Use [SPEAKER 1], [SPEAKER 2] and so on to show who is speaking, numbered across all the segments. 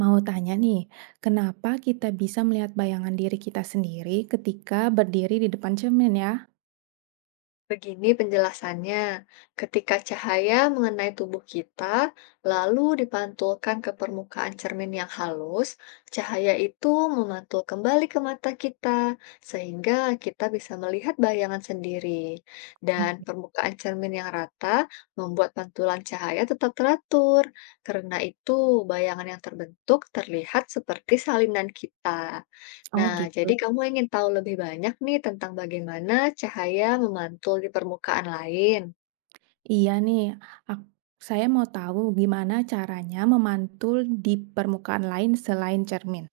[SPEAKER 1] Mau tanya nih, kenapa kita bisa melihat bayangan diri kita sendiri ketika berdiri di depan cermin ya?
[SPEAKER 2] Begini penjelasannya, ketika cahaya mengenai tubuh kita, lalu dipantulkan ke permukaan cermin yang halus, cahaya itu memantul kembali ke mata kita, sehingga kita bisa melihat bayangan sendiri. Dan
[SPEAKER 1] Oke.
[SPEAKER 2] permukaan cermin yang rata membuat pantulan cahaya tetap teratur. Karena itu, bayangan yang terbentuk terlihat seperti salinan kita.
[SPEAKER 1] Oh
[SPEAKER 2] Nah,
[SPEAKER 1] gitu.
[SPEAKER 2] jadi kamu ingin tahu lebih banyak nih tentang bagaimana cahaya memantul di permukaan lain.
[SPEAKER 1] Iya nih, ak- saya mau tahu gimana caranya memantul di permukaan lain selain cermin.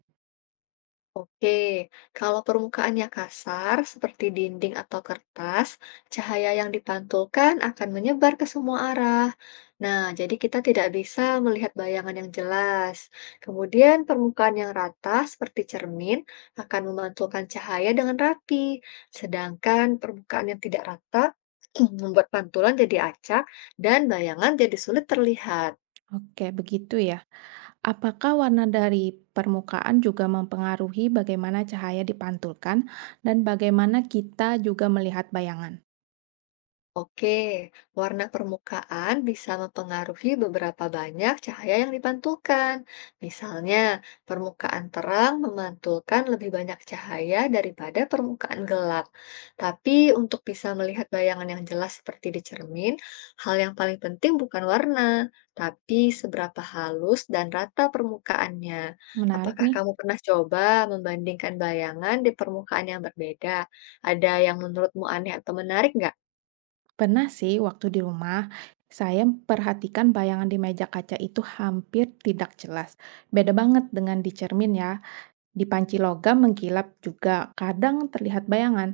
[SPEAKER 2] Oke, kalau permukaannya kasar seperti dinding atau kertas, cahaya yang dipantulkan akan menyebar ke semua arah. Nah, jadi kita tidak bisa melihat bayangan yang jelas. Kemudian permukaan yang rata seperti cermin akan memantulkan cahaya dengan rapi, sedangkan permukaan yang tidak rata membuat pantulan jadi acak dan bayangan jadi sulit terlihat.
[SPEAKER 1] Oke, begitu ya. Apakah warna dari permukaan juga mempengaruhi bagaimana cahaya dipantulkan dan bagaimana kita juga melihat bayangan?
[SPEAKER 2] Oke, warna permukaan bisa mempengaruhi beberapa banyak cahaya yang dipantulkan. Misalnya, permukaan terang memantulkan lebih banyak cahaya daripada permukaan gelap. Tapi untuk bisa melihat bayangan yang jelas seperti di cermin, hal yang paling penting bukan warna, tapi seberapa halus dan rata permukaannya.
[SPEAKER 1] Menarik
[SPEAKER 2] Apakah
[SPEAKER 1] nih.
[SPEAKER 2] kamu pernah coba membandingkan bayangan di permukaan yang berbeda? Ada yang menurutmu aneh atau menarik nggak?
[SPEAKER 1] Pernah sih waktu di rumah, saya perhatikan bayangan di meja kaca itu hampir tidak jelas. Beda banget dengan di cermin ya. Di panci logam mengkilap juga kadang terlihat bayangan,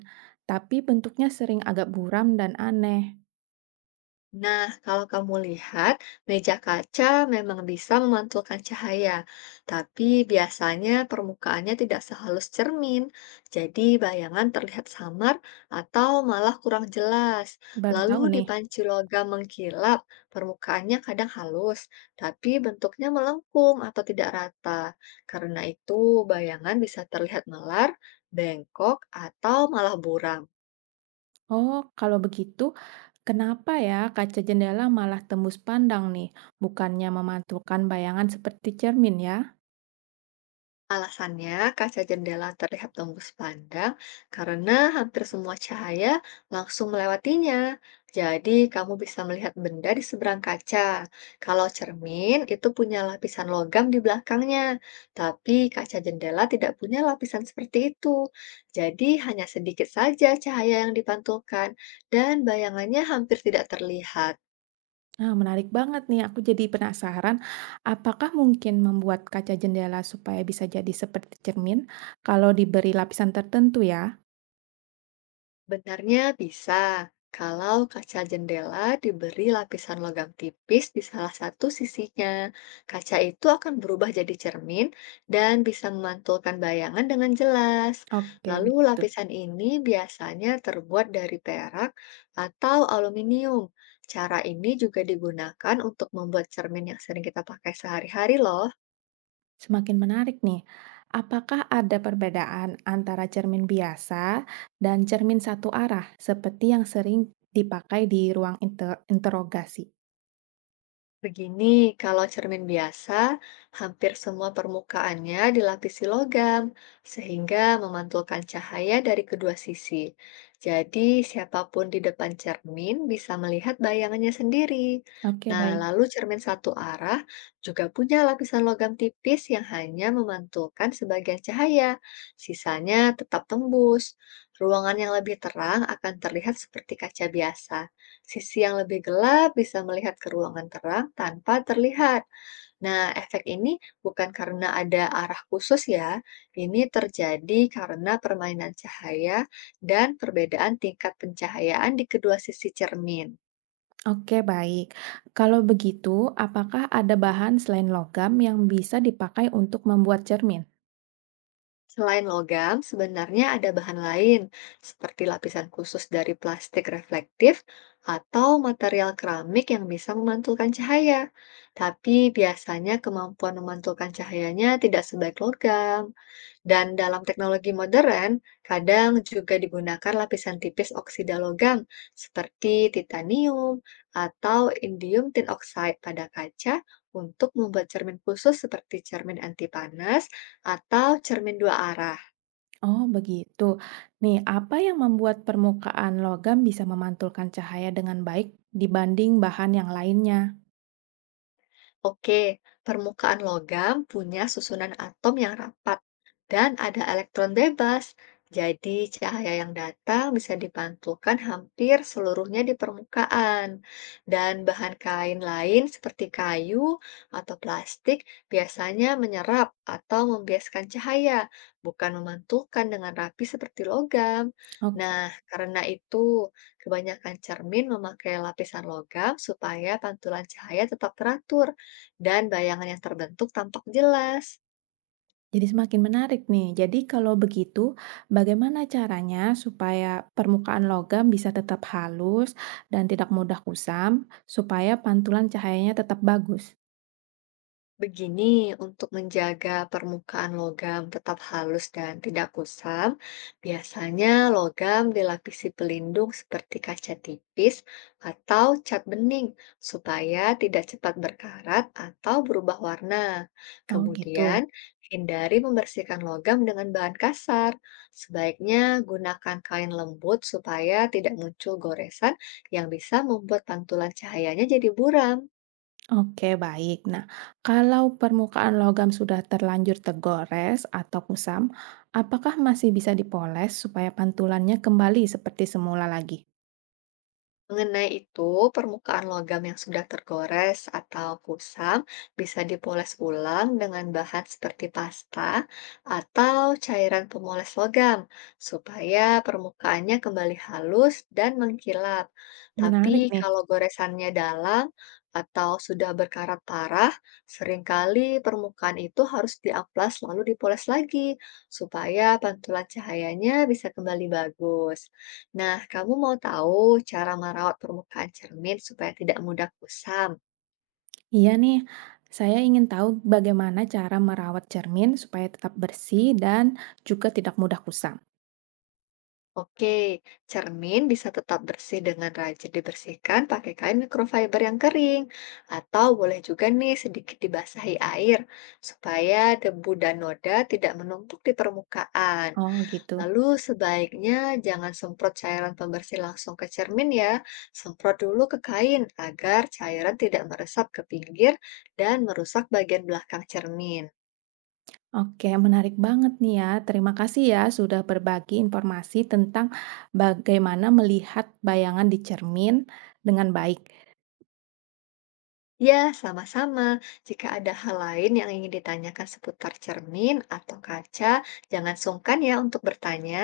[SPEAKER 1] tapi bentuknya sering agak buram dan aneh.
[SPEAKER 2] Nah, kalau kamu lihat, meja kaca memang bisa memantulkan cahaya, tapi biasanya permukaannya tidak sehalus cermin, jadi bayangan terlihat samar atau malah kurang jelas.
[SPEAKER 1] Baru
[SPEAKER 2] Lalu
[SPEAKER 1] tahu nih,
[SPEAKER 2] dipanci logam mengkilap, permukaannya kadang halus, tapi bentuknya melengkung atau tidak rata. Karena itu, bayangan bisa terlihat melar, bengkok, atau malah buram.
[SPEAKER 1] oh kalau begitu kenapa ya kaca jendela malah tembus pandang nih, bukannya memantulkan bayangan seperti cermin ya?
[SPEAKER 2] Alasannya, kaca jendela terlihat tembus pandang karena hampir semua cahaya langsung melewatinya. Jadi, kamu bisa melihat benda di seberang kaca. Kalau cermin, itu punya lapisan logam di belakangnya. Tapi, kaca jendela tidak punya lapisan seperti itu. Jadi, hanya sedikit saja cahaya yang dipantulkan, dan bayangannya hampir tidak terlihat.
[SPEAKER 1] Nah, menarik banget nih. Aku jadi penasaran, apakah mungkin membuat kaca jendela supaya bisa jadi seperti cermin kalau diberi lapisan tertentu ya?
[SPEAKER 2] Benarnya bisa, kalau kaca jendela diberi lapisan logam tipis di salah satu sisinya. Kaca itu akan berubah jadi cermin dan bisa memantulkan bayangan dengan jelas.
[SPEAKER 1] Oke,
[SPEAKER 2] Lalu
[SPEAKER 1] begitu.
[SPEAKER 2] lapisan ini biasanya terbuat dari perak atau aluminium. Cara ini juga digunakan untuk membuat cermin yang sering kita pakai sehari-hari loh.
[SPEAKER 1] Semakin menarik nih. Apakah ada perbedaan antara cermin biasa dan cermin satu arah seperti yang sering dipakai di ruang interogasi?
[SPEAKER 2] Begini, kalau cermin biasa, hampir semua permukaannya dilapisi logam, sehingga memantulkan cahaya dari kedua sisi. Jadi, siapapun di depan cermin bisa melihat bayangannya sendiri.
[SPEAKER 1] Oke,
[SPEAKER 2] Nah,
[SPEAKER 1] baik.
[SPEAKER 2] lalu cermin satu arah juga punya lapisan logam tipis yang hanya memantulkan sebagian cahaya, sisanya tetap tembus. Ruangan yang lebih terang akan terlihat seperti kaca biasa. Sisi yang lebih gelap bisa melihat ke ruangan terang tanpa terlihat. Nah, efek ini bukan karena ada arah khusus ya. Ini terjadi karena permainan cahaya dan perbedaan tingkat pencahayaan di kedua sisi cermin.
[SPEAKER 1] Oke, baik. Kalau begitu, apakah ada bahan selain logam yang bisa dipakai untuk membuat cermin?
[SPEAKER 2] Selain logam, sebenarnya ada bahan lain seperti lapisan khusus dari plastik reflektif atau material keramik yang bisa memantulkan cahaya. Tapi biasanya kemampuan memantulkan cahayanya tidak sebaik logam. Dan dalam teknologi modern, kadang juga digunakan lapisan tipis oksida logam seperti titanium atau indium tin oxide pada kaca untuk membuat cermin khusus seperti cermin anti panas atau cermin dua arah.
[SPEAKER 1] Oh, begitu. Nih, apa yang membuat permukaan logam bisa memantulkan cahaya dengan baik dibanding bahan yang lainnya?
[SPEAKER 2] Oke, permukaan logam punya susunan atom yang rapat dan ada elektron bebas. Jadi, cahaya yang datang bisa dipantulkan hampir seluruhnya di permukaan. Dan bahan kain lain seperti kayu atau plastik biasanya menyerap atau membiaskan cahaya, bukan memantulkan dengan rapi seperti logam.
[SPEAKER 1] Oke,
[SPEAKER 2] Nah, karena itu, kebanyakan cermin memakai lapisan logam supaya pantulan cahaya tetap teratur dan bayangan yang terbentuk tampak jelas.
[SPEAKER 1] jadi semakin menarik nih. Jadi kalau begitu, bagaimana caranya supaya permukaan logam bisa tetap halus dan tidak mudah kusam, supaya pantulan cahayanya tetap bagus?
[SPEAKER 2] Begini, untuk menjaga permukaan logam tetap halus dan tidak kusam, biasanya logam dilapisi pelindung seperti kaca tipis atau cat bening supaya tidak cepat berkarat atau berubah warna.
[SPEAKER 1] Oh, gitu.
[SPEAKER 2] Kemudian, hindari membersihkan logam dengan bahan kasar. Sebaiknya gunakan kain lembut supaya tidak muncul goresan yang bisa membuat pantulan cahayanya jadi buram.
[SPEAKER 1] Oke, baik. Nah, kalau permukaan logam sudah terlanjur tergores atau kusam, apakah masih bisa dipoles supaya pantulannya kembali seperti semula lagi?
[SPEAKER 2] Mengenai itu, permukaan logam yang sudah tergores atau kusam bisa dipoles ulang dengan bahan seperti pasta atau cairan pemoles logam, supaya permukaannya kembali halus dan mengkilap.
[SPEAKER 1] Menarik
[SPEAKER 2] Tapi
[SPEAKER 1] nih.
[SPEAKER 2] kalau goresannya dalam atau sudah berkarat parah, seringkali permukaan itu harus diamplas lalu dipoles lagi, supaya pantulan cahayanya bisa kembali bagus. Nah, kamu mau tahu cara merawat permukaan cermin supaya tidak mudah kusam?
[SPEAKER 1] Iya nih, saya ingin tahu bagaimana cara merawat cermin supaya tetap bersih dan juga tidak mudah kusam.
[SPEAKER 2] Oke, cermin bisa tetap bersih dengan rajin dibersihkan pakai kain microfiber yang kering, atau boleh juga nih sedikit dibasahi air supaya debu dan noda tidak menumpuk di permukaan.
[SPEAKER 1] Oh, gitu.
[SPEAKER 2] Lalu sebaiknya jangan semprot cairan pembersih langsung ke cermin ya, semprot dulu ke kain agar cairan tidak meresap ke pinggir dan merusak bagian belakang cermin.
[SPEAKER 1] Oke, menarik banget nih ya. Terima kasih ya sudah berbagi informasi tentang bagaimana melihat bayangan di cermin dengan baik.
[SPEAKER 2] Ya, sama-sama. Jika ada hal lain yang ingin ditanyakan seputar cermin atau kaca, jangan sungkan ya untuk bertanya.